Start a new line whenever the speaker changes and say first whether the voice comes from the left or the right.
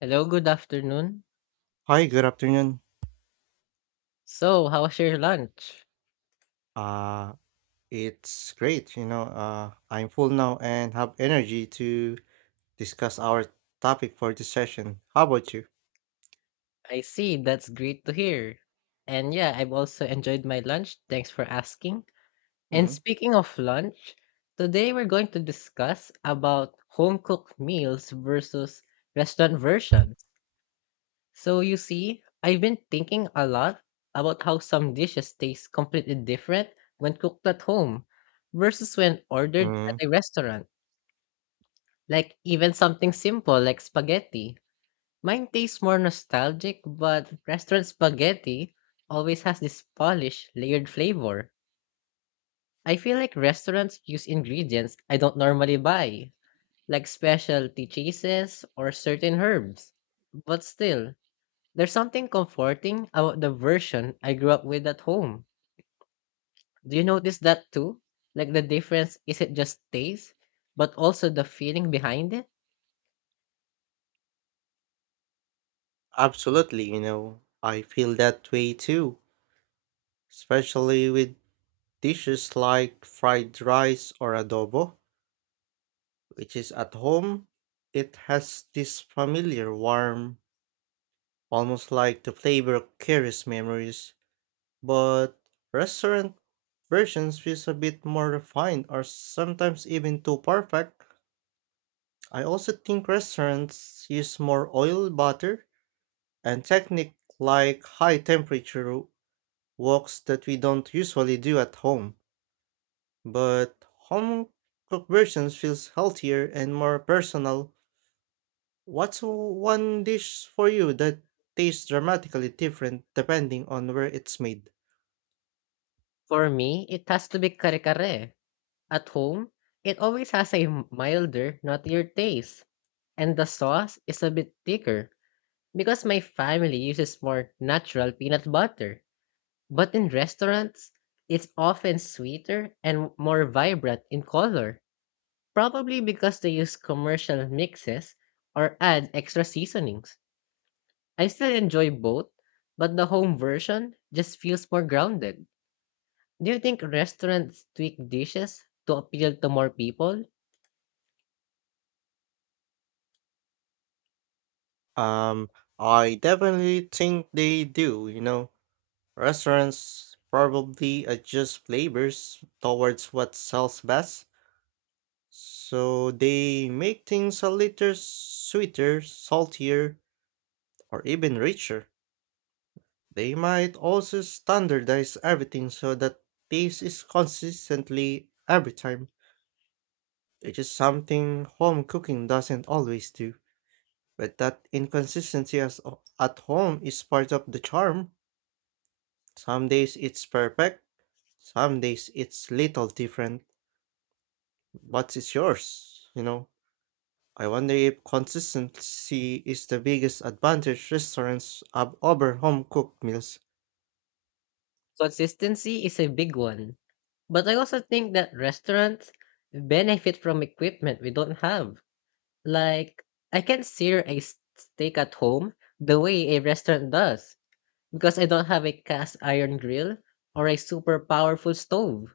left: Hello, good afternoon.
right: Hi, good afternoon.
left: So, how was your lunch?
right: Uh, it's great. I'm full now and have energy to discuss our topic for this session. How about you?
left: I see, that's great to hear. And yeah, I've also enjoyed my lunch. Thanks for asking. And
right: Mm,
left: speaking of lunch, today we're going to discuss about home cooked meals versus restaurant versions. So, you see, I've been thinking a lot about how some dishes taste completely different when cooked at home versus when ordered
right: mm,
left: at a restaurant. Like even something simple like spaghetti. Mine tastes more nostalgic, but restaurant spaghetti always has this polished, layered flavor. I feel like restaurants use ingredients I don't normally buy, like specialty cheeses or certain herbs. But still, there's something comforting about the version I grew up with at home. Do you notice that too? Like the difference isn't just taste, but also the feeling behind it?
right: Absolutely. I feel that way too, especially with dishes like fried rice or adobo, which is at home. It has this familiar warmth, almost like the flavor carries memories. But restaurant versions feels a bit more refined or sometimes even too perfect. I also think restaurants use more oil, butter, and technique like high temperature woks that we don't usually do at home. But home cooked versions feels healthier and more personal. What's one dish for you that tastes dramatically different depending on where it's made?
left: For me, it has to be kare kare. At home, it always has a milder, nuttier taste, and the sauce is a bit thicker because my family uses more natural peanut butter. But in restaurants, it's often sweeter and more vibrant in color, probably because they use commercial mixes or add extra seasonings. I still enjoy both, but the home version just feels more grounded. Do you think restaurants tweak dishes to appeal to more people?
right: Um, I definitely think they do. Restaurants probably adjust flavors towards what sells best, so they make things a little sweeter, saltier, or even richer. They might also standardize everything so that taste is consistently every time, which is something home cooking doesn't always do. But that inconsistency at home is part of the charm. Some days it's perfect, some days it's little different. But it's yours? I wonder if consistency is the biggest advantage restaurants have over home cooked meals.
left: So, consistency is a big one, but I also think that restaurants benefit from equipment we don't have. Like, I can't sear a steak at home the way a restaurant does because I don't have a cast iron grill or a super powerful stove.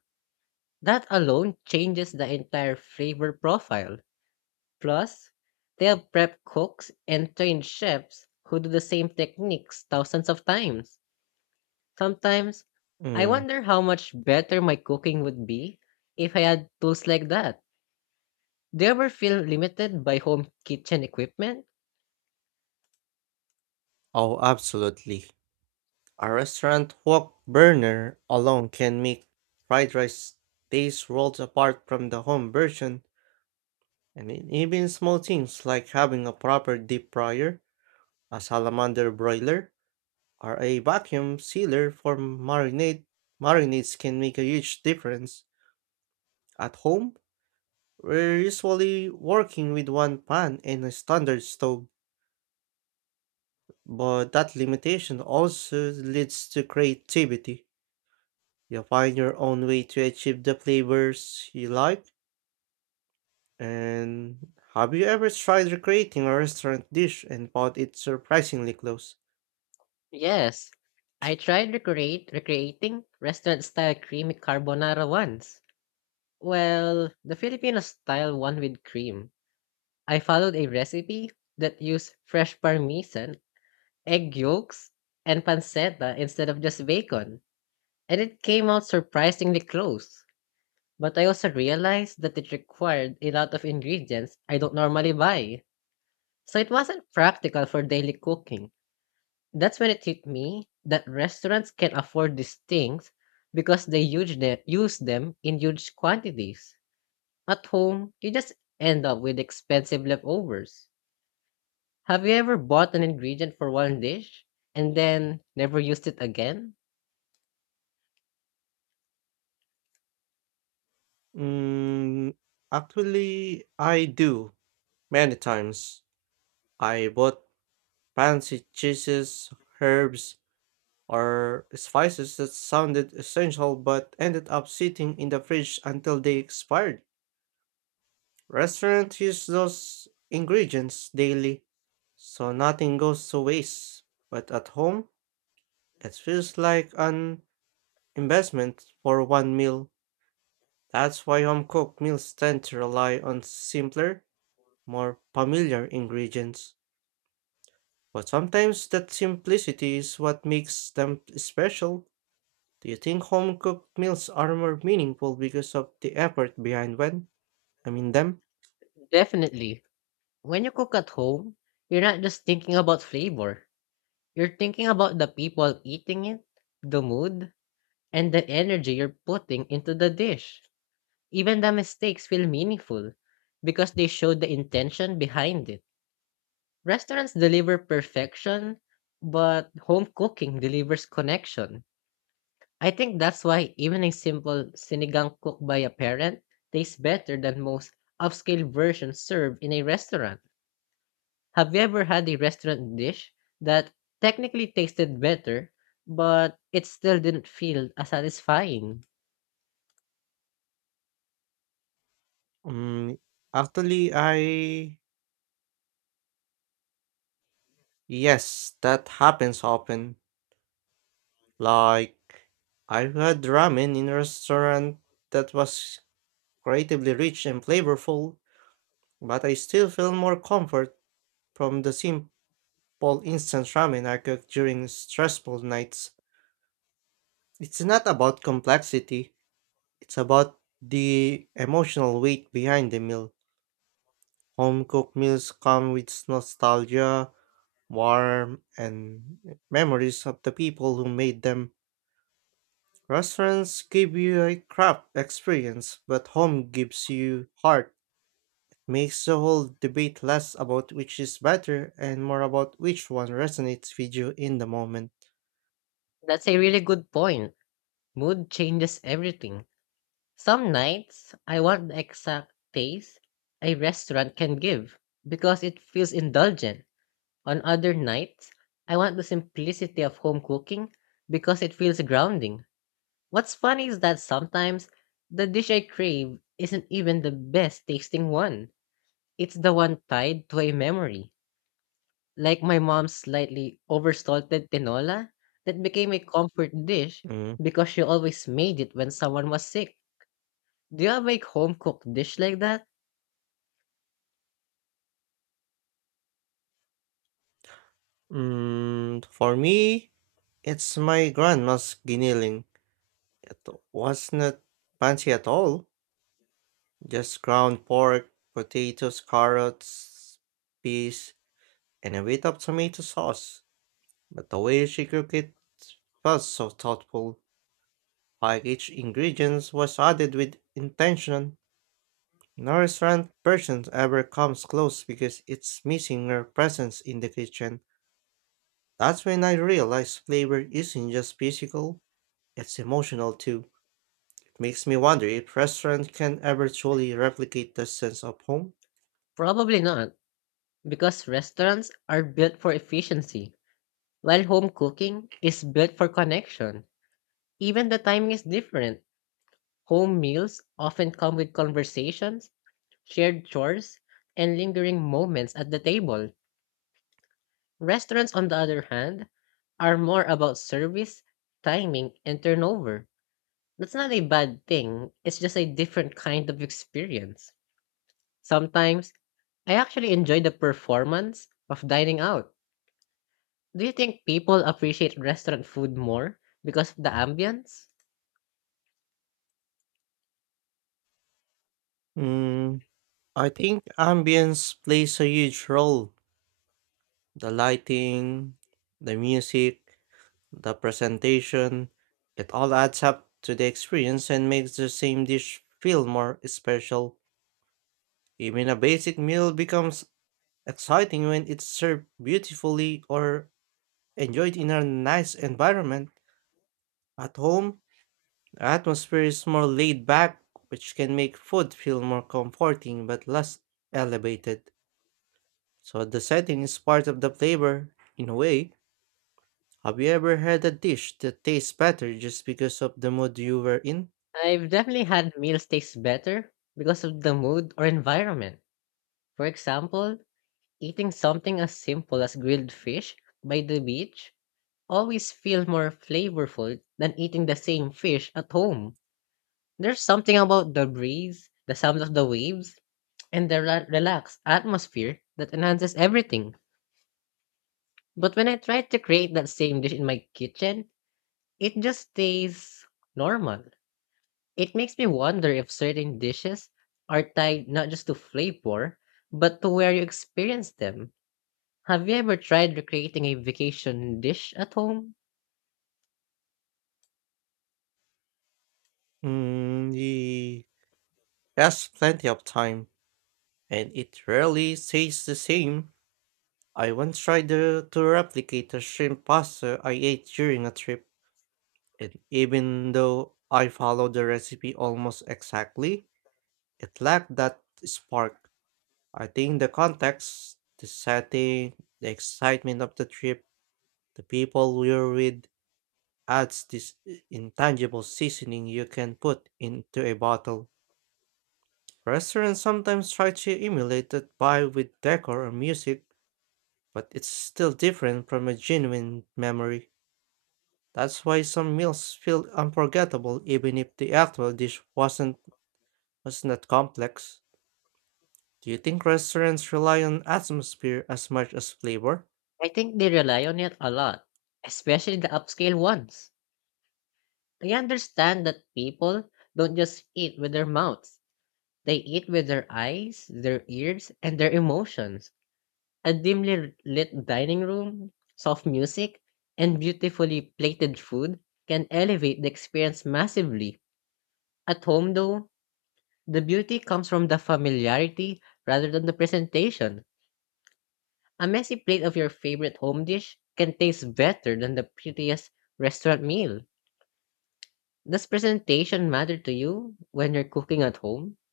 left: That alone changes the entire flavor profile. Plus, they have prep cooks and trained chefs who do the same techniques thousands of times. Sometimes I
right: Mm.
left: wonder how much better my cooking would be if I had tools like that. Do you ever feel limited by home kitchen equipment?
right: Oh, absolutely. A restaurant wok burner alone can make fried rice taste worlds apart from the home version. And even small things like having a proper deep fryer, a salamander broiler, or a vacuum sealer for marinade. Marinades can make a huge difference. At home, we're usually working with one pan and a standard stove, but that limitation also leads to creativity. You find your own way to achieve the flavors you like. And have you ever tried recreating a restaurant dish and found it surprisingly close?
left: Yes. I tried recreating restaurant style creamy carbonara once. Well, the Filipino style one with cream. I followed a recipe that used fresh parmesan, egg yolks, and pancetta instead of just bacon, and it came out surprisingly close. But I also realized that it required a lot of ingredients I don't normally buy, so it wasn't practical for daily cooking. That's when it hit me that restaurants can afford these things because they use them in huge quantities. At home, you just end up with expensive leftovers. Have you ever bought an ingredient for one dish and then never used it again?
right: Mm, Actually, I do many times. I bought fancy cheeses, herbs, or spices that sounded essential but ended up sitting in the fridge until they expired. Restaurants use those ingredients daily, so nothing goes to waste. But at home, it feels like an investment for one meal. That's why home cooked meals tend to rely on simpler, more familiar ingredients. But sometimes that simplicity is what makes them special. Do you think home cooked meals are more meaningful because of the effort behind when I mean them?
left: Definitely. When you cook at home, you're not just thinking about flavor. You're thinking about the people eating it, the mood, and the energy you're putting into the dish. Even the mistakes feel meaningful because they show the intention behind it. Restaurants deliver perfection, but home cooking delivers connection. I think that's why even a simple sinigang cooked by a parent tastes better than most upscale versions served in a restaurant. Have you ever had a restaurant dish that technically tasted better, but it still didn't feel as satisfying?
right: Mm, Actually, I yes, that happens often. Like I've had ramen in a restaurant that was creatively rich and flavorful, but I still feel more comfort from the simple instant ramen I cook during stressful nights. It's not about complexity; it's about the emotional weight behind the meal. Home cooked meals come with nostalgia, warmth, and memories of the people who made them. Restaurants give you a craft experience, but home gives you heart. Makes the whole debate less about which is better and more about which one resonates with you in the moment.
left: That's a really good point. Mood changes everything. Some nights, I want the exact taste a restaurant can give because it feels indulgent. On other nights, I want the simplicity of home cooking because it feels grounding. What's funny is that sometimes the dish I crave isn't even the best tasting one. It's the one tied to a memory, like my mom's slightly oversalted tinola that became a comfort dish
right: Mm.
left: because she always made it when someone was sick. Do you have a home cooked dish like that?
right: For me, it's my grandma's giniling. It was not fancy at all. Just ground pork, potatoes, carrots, peas, and a bit of tomato sauce. But the way she cooked it was so thoughtful, like each ingredient was added with intention. No restaurant version ever comes close because it's missing her presence in the kitchen. That's when I realized flavor isn't just physical, it's emotional too. It makes me wonder if restaurant can ever truly replicate the sense of home.
left: Probably not, because restaurants are built for efficiency, while home cooking is built for connection. Even the timing is different. Home meals often come with conversations, shared chores, and lingering moments at the table. Restaurants, on the other hand, are more about service, timing, and turnover. That's not a bad thing, it's just a different kind of experience. Sometimes, I actually enjoy the performance of dining out. Do you think people appreciate restaurant food more because of the ambience?
right: Mm, I think ambience plays a huge role. The lighting, the music, the presentation, it all adds up to the experience and makes the same dish feel more special. Even a basic meal becomes exciting when it's served beautifully or enjoyed in a nice environment. At home, the atmosphere is more laid back, which can make food feel more comforting but less elevated. So the setting is part of the flavor, in a way. Have you ever had a dish that tastes better just because of the mood you were in?
left: I've definitely had meals taste better because of the mood or environment. For example, eating something as simple as grilled fish by the beach always feel more flavorful than eating the same fish at home. There's something about the breeze, the sound of the waves, and the relaxed atmosphere that enhances everything. But when I try to create that same dish in my kitchen, it just stays normal. It makes me wonder if certain dishes are tied not just to flavor, but to where you experience them. Have you ever tried recreating a vacation dish at home?
right: Mm, ye- yes, plenty of time, and it rarely tastes the same. I once tried to replicate a shrimp pasta I ate during a trip, and even though I followed the recipe almost exactly, it lacked that spark. I think the context, the setting, the excitement of the trip, the people you're with adds this intangible seasoning you can put into a bottle. Restaurants sometimes try to emulate that vibe with decor or music, but it's still different from a genuine memory. That's why some meals feel unforgettable even if the actual dish was not complex. Do you think restaurants rely on atmosphere as much as flavor?
left: I think they rely on it a lot, especially the upscale ones. I understand that people don't just eat with their mouths, they eat with their eyes, their ears, and their emotions. A dimly lit dining room, soft music, and beautifully plated food can elevate the experience massively. At home, though, the beauty comes from the familiarity rather than the presentation. A messy plate of your favorite home dish can taste better than the prettiest restaurant meal. Does presentation matter to you when you're cooking at home?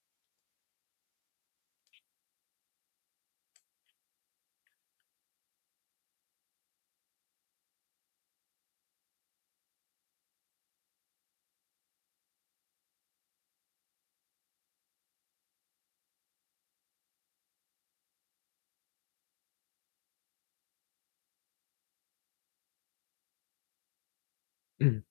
left: Mm.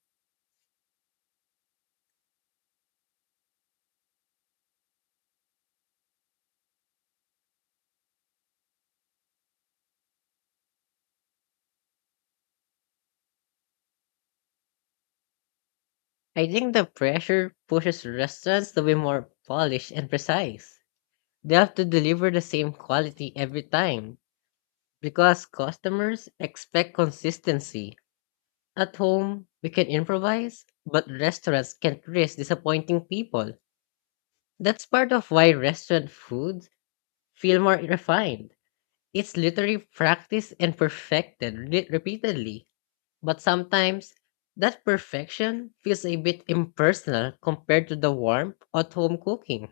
left: I think the pressure pushes restaurants to be more polished and precise. They have to deliver the same quality every time because customers expect consistency. At home, we can improvise, but restaurants can't risk disappointing people. That's part of why restaurant foods feel more refined. It's literally practiced and perfected repeatedly, but sometimes that perfection feels a bit impersonal compared to the warmth of home cooking.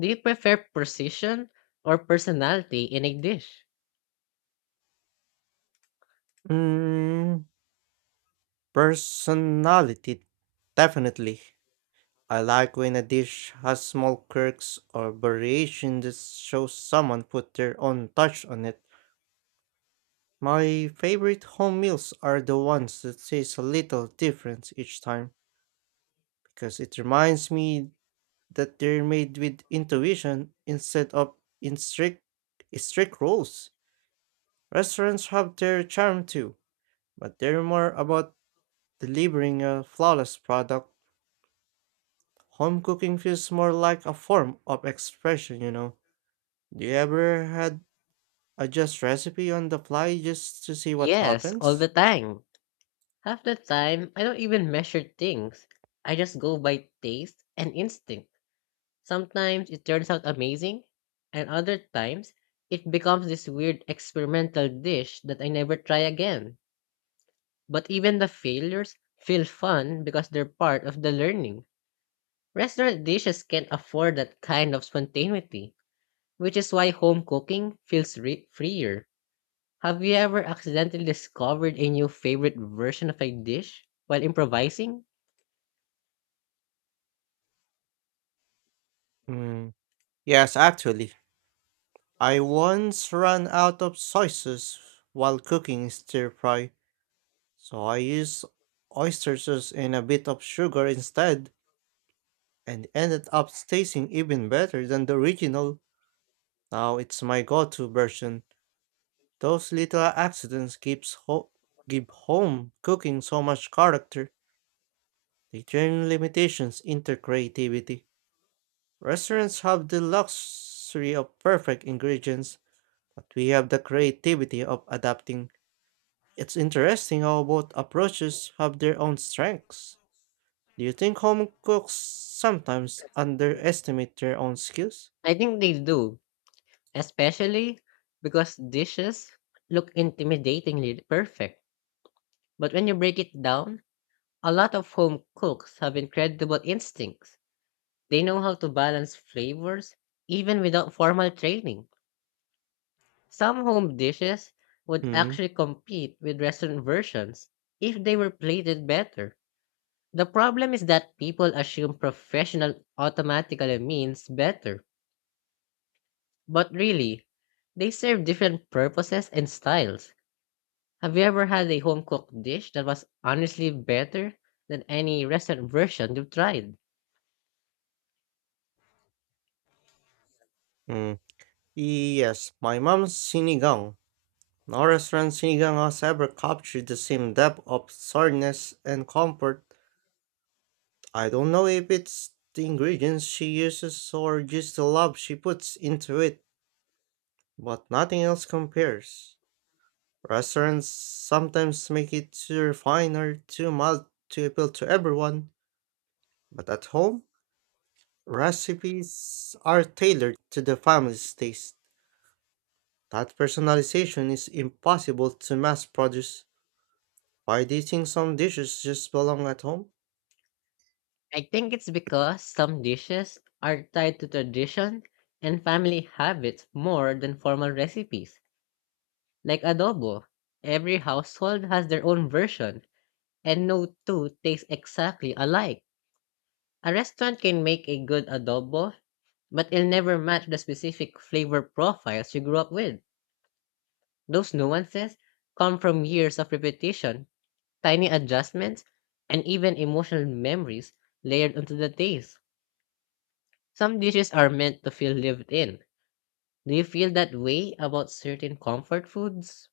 left: Do you prefer precision or personality in a dish?
right: Mm, Personality. Definitely. I like when a dish has small quirks or variations that show someone put their own touch on it. My favorite home meals are the ones that taste a little different each time because it reminds me that they're made with intuition instead of in strict rules. Restaurants have their charm too, but they're more about delivering a flawless product. Home cooking feels more like a form of expression. Do you ever had adjust recipe on the fly just to see what
left: Yes, all the
right: happens?
left: time. Half the time, I don't even measure things. I just go by taste and instinct. Sometimes it turns out amazing, and other times it becomes this weird experimental dish that I never try again. But even the failures feel fun because they're part of the learning. Restaurant dishes can't afford that kind of spontaneity, which is why home cooking feels freer. Have you ever accidentally discovered a new favorite version of a dish while improvising?
right: Mm, yes, actually. I once ran out of sauces while cooking stir fry, so I used oyster sauce and a bit of sugar instead, and ended up tasting even better than the original. Now it's my go-to version. Those little accidents gives give home cooking so much character. They turn limitations into creativity. Restaurants have the luxury of perfect ingredients, but we have the creativity of adapting. It's interesting how both approaches have their own strengths. Do you think home cooks sometimes underestimate their own skills?
left: I think they do, especially because dishes look intimidatingly perfect. But when you break it down, a lot of home cooks have incredible instincts. They know how to balance flavors even without formal training. Some home dishes would
right: Hmm.
left: actually compete with restaurant versions if they were plated better. The problem is that people assume professional automatically means better, but really, they serve different purposes and styles. Have you ever had a home cooked dish that was honestly better than any restaurant version you've tried?
right: Hmm. Yes, my mom's sinigang. No restaurant sinigang has ever captured the same depth of sourness and comfort. I don't know if it's the ingredients she uses or just the love she puts into it, but nothing else compares. Restaurants sometimes make it too refined or too mild to appeal to everyone, but at home, recipes are tailored to the family's taste. That personalization is impossible to mass produce. Why do you think some dishes just belong at home?
left: I think it's because some dishes are tied to tradition and family habits more than formal recipes. Like adobo, every household has their own version, and no two tastes exactly alike. A restaurant can make a good adobo, but it'll never match the specific flavor profiles you grew up with. Those nuances come from years of repetition, tiny adjustments, and even emotional memories layered onto the taste. Some dishes are meant to feel lived in. Do you feel that way about certain comfort foods?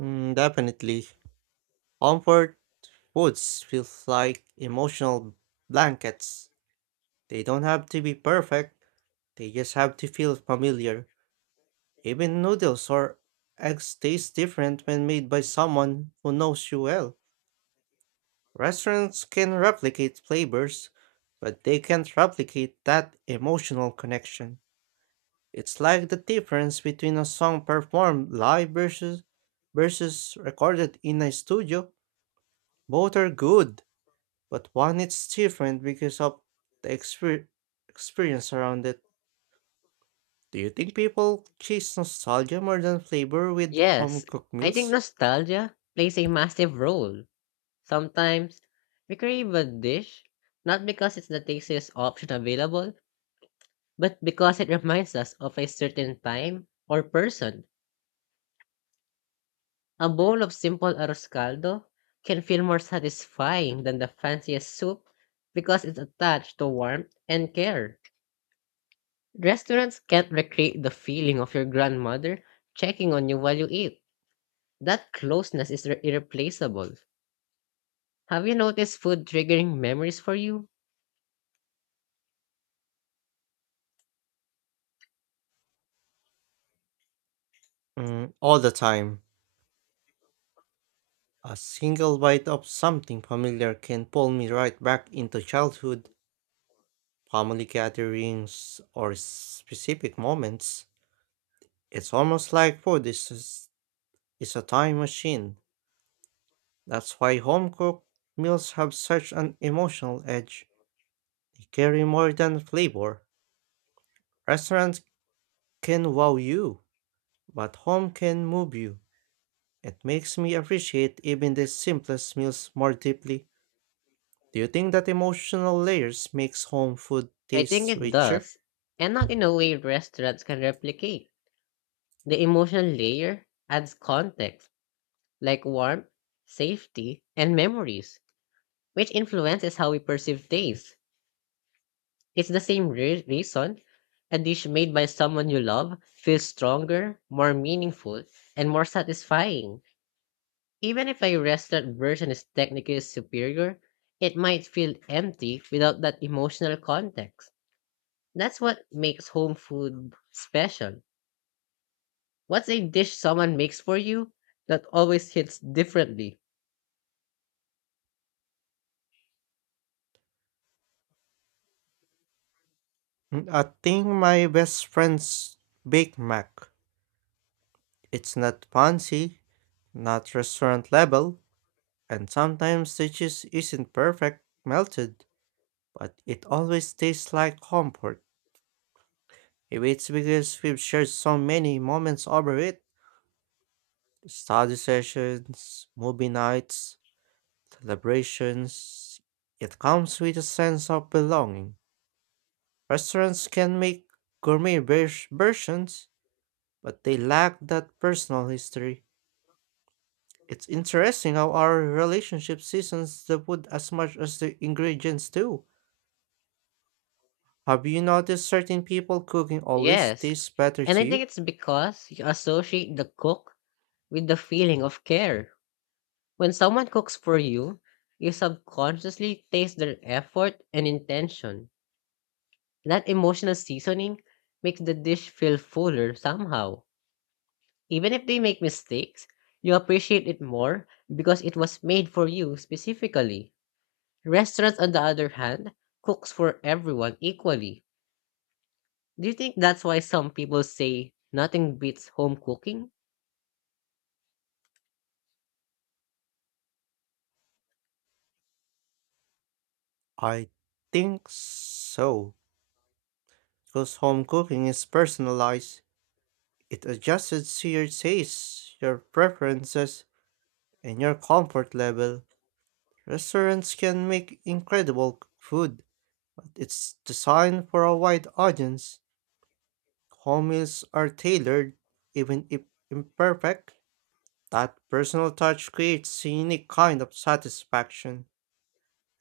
right: Definitely. Comfort foods feel like emotional blankets. They don't have to be perfect, they just have to feel familiar. Even noodles or eggs taste different when made by someone who knows you well. Restaurants can replicate flavors, but they can't replicate that emotional connection. It's like the difference between a song performed live versus recorded in a studio. Both are good, but one it's different because of the experience around it. Do you think people chase nostalgia more than flavor with home
left: Yes,
right: cooked
left: I think
right: meals?
left: nostalgia plays a massive role. Sometimes we crave a dish not because it's the tastiest option available, but because it reminds us of a certain time or person. A bowl of simple arroz caldo can feel more satisfying than the fanciest soup because it's attached to warmth and care. Restaurants can't recreate the feeling of your grandmother checking on you while you eat. That closeness is irreplaceable. Have you noticed food triggering memories for you?
right: All the time. A single bite of something familiar can pull me right back into childhood, family gatherings, or specific moments. It's almost like food is a time machine. That's why home cooked meals have such an emotional edge. They carry more than flavor. Restaurants can wow you, but home can move you. It makes me appreciate even the simplest meals more deeply. Do you think that emotional layers makes home food
left: I think
right: taste
left: it
right: richer?
left: does, and not in a way restaurants can replicate. The emotional layer adds context, like warmth, safety, and memories, which influences how we perceive taste. It's the same reason a dish made by someone you love feels stronger, more meaningful, and more satisfying. Even if a restaurant version is technically superior, it might feel empty without that emotional context. That's what makes home food special. What's a dish someone makes for you that always hits differently?
right: I think my best friend's Big Mac. It's not fancy, not restaurant level, and sometimes the cheese isn't perfect melted, but it always tastes like comfort. Maybe it's because we've shared so many moments over it, study sessions, movie nights, celebrations. It comes with a sense of belonging. Restaurants can make gourmet versions, but they lack that personal history. It's interesting how our relationship seasons the food as much as the ingredients do. Have you noticed certain people cooking always
left: Yes,
right: tastes better
left: and I
right: to
left: think
right: you?
left: it's because you associate the cook with the feeling of care. When someone cooks for you, you subconsciously taste their effort and intention. That emotional seasoning makes the dish feel fuller somehow. Even if they make mistakes, you appreciate it more because it was made for you specifically. Restaurants, on the other hand, cooks for everyone equally. Do you think that's why some people say nothing beats home cooking?
right: I think so, because home cooking is personalized. It adjusts to your tastes, your preferences, and your comfort level. Restaurants can make incredible food, but it's designed for a wide audience. Home meals are tailored, even if imperfect. That personal touch creates a unique kind of satisfaction.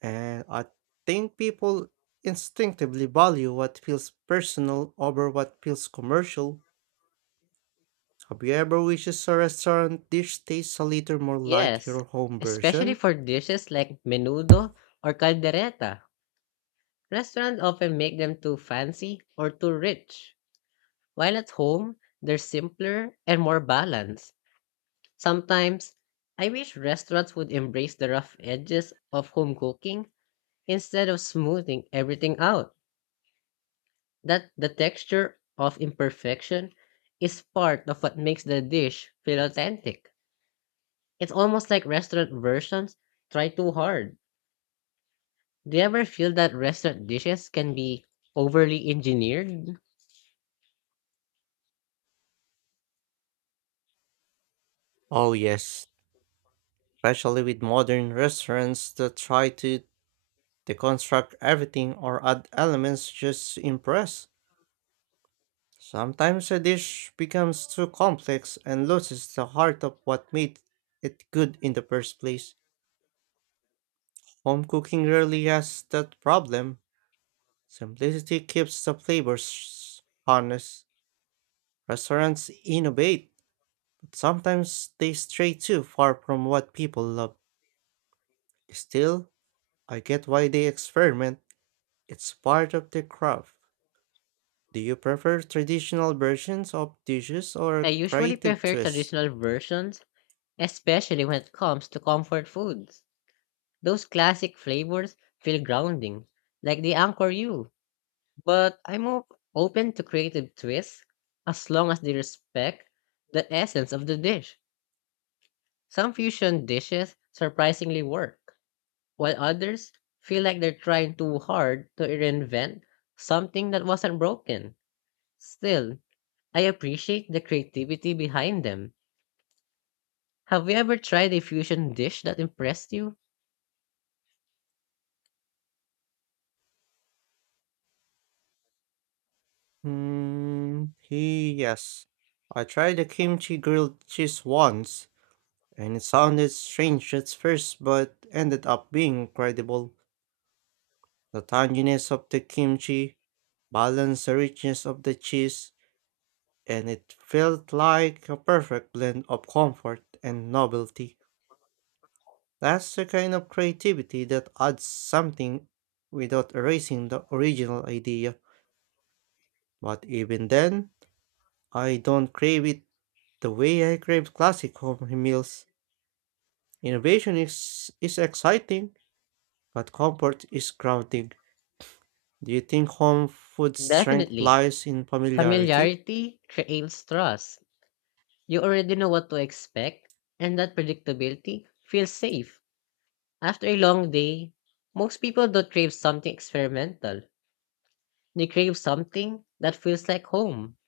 right: And I think people instinctively value what feels personal over what feels commercial. Have you ever wished a restaurant dish tastes a little more like
left: Yes,
right: your home
left: especially
right: version?
left: for dishes like menudo or caldereta. Restaurants often make them too fancy or too rich, while at home, they're simpler and more balanced. Sometimes, I wish restaurants would embrace the rough edges of home cooking instead of smoothing everything out. That the texture of imperfection is part of what makes the dish feel authentic. It's almost like restaurant versions try too hard. Do you ever feel that restaurant dishes can be overly engineered?
right: Oh yes, especially with modern restaurants that try to deconstruct everything or add elements just to impress. Sometimes a dish becomes too complex and loses the heart of what made it good in the first place. Home cooking rarely has that problem. Simplicity keeps the flavors honest. Restaurants innovate. Sometimes they stray too far from what people love. Still, I get why they experiment. It's part of the craft. Do you prefer traditional versions of dishes
left: I
right: or
left: usually
right: creative
left: prefer
right: twists?
left: traditional versions, especially when it comes to comfort foods. Those classic flavors feel grounding, like they anchor you. But I'm open to creative twists as long as they respect the essence of the dish. Some fusion dishes surprisingly work, while others feel like they're trying too hard to reinvent something that wasn't broken. Still, I appreciate the creativity behind them. Have you ever tried a fusion dish that impressed you?
right: Hmm, yes. I tried a kimchi grilled cheese once, and it sounded strange at first, but ended up being incredible. The tanginess of the kimchi, balance the richness of the cheese, and it felt like a perfect blend of comfort and novelty. That's the kind of creativity that adds something without erasing the original idea. But even then, I don't crave it the way I crave classic home meals. Innovation is exciting, but comfort is grounding. Do you think home food strength
left: Definitely.
right: lies in familiarity?
left: Familiarity creates trust. You already know what to expect, and that predictability feels safe. After a long day, most people don't crave something experimental. They crave something that feels like home.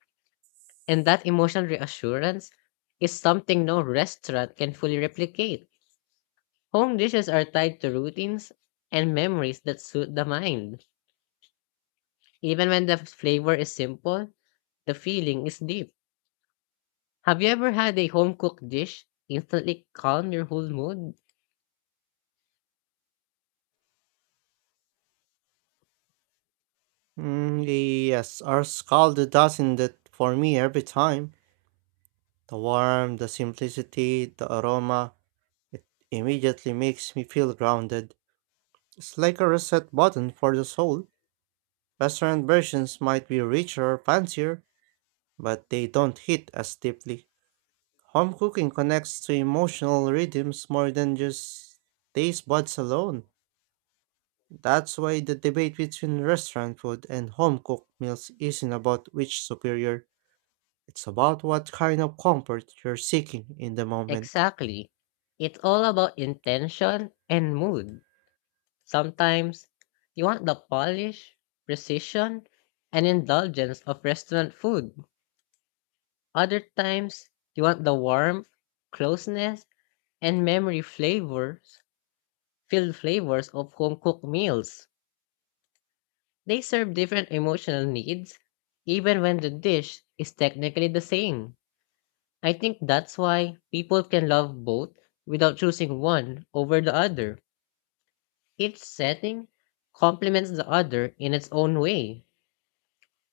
left: And that emotional reassurance is something no restaurant can fully replicate. Home dishes are tied to routines and memories that suit the mind. Even when the flavor is simple, the feeling is deep. Have you ever had a home cooked dish instantly calm your whole mood?
right: Mm, yes, ours called does that for me every time. The warmth, the simplicity, the aroma, it immediately makes me feel grounded. It's like a reset button for the soul. Restaurant versions might be richer or fancier, but they don't hit as deeply. Home cooking connects to emotional rhythms more than just taste buds alone. That's why the debate between restaurant food and home cooked meals isn't about which superior. It's about what kind of comfort you're seeking in the moment.
left: Exactly. It's all about intention and mood. Sometimes you want the polish, precision, and indulgence of restaurant food. Other times you want the warmth, closeness, and memory flavors, filled flavors of home cooked meals. They serve different emotional needs, even when the dish is technically the same. I think that's why people can love both without choosing one over the other. Each setting complements the other in its own way.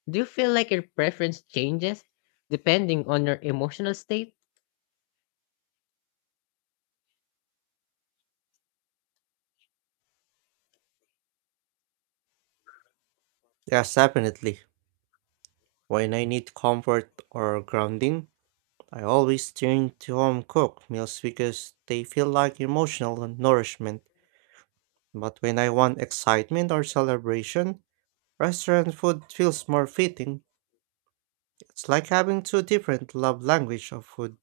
left: Do you feel like your preference changes depending on your emotional state?
right: Yes, definitely. When I need comfort or grounding, I always turn to home cooked meals because they feel like emotional nourishment. But when I want excitement or celebration, restaurant food feels more fitting. It's like having two different love language of food.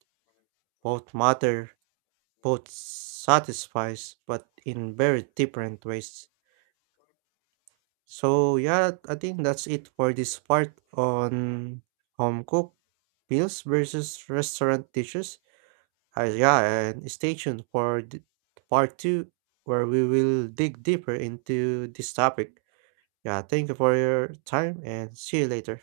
right: Both matter, both satisfies, but in very different ways. So yeah, I think that's it for this part on home cooked meals versus restaurant dishes. Yeah, and stay tuned for part two, where we will dig deeper into this topic. Yeah, thank you for your time and see you later.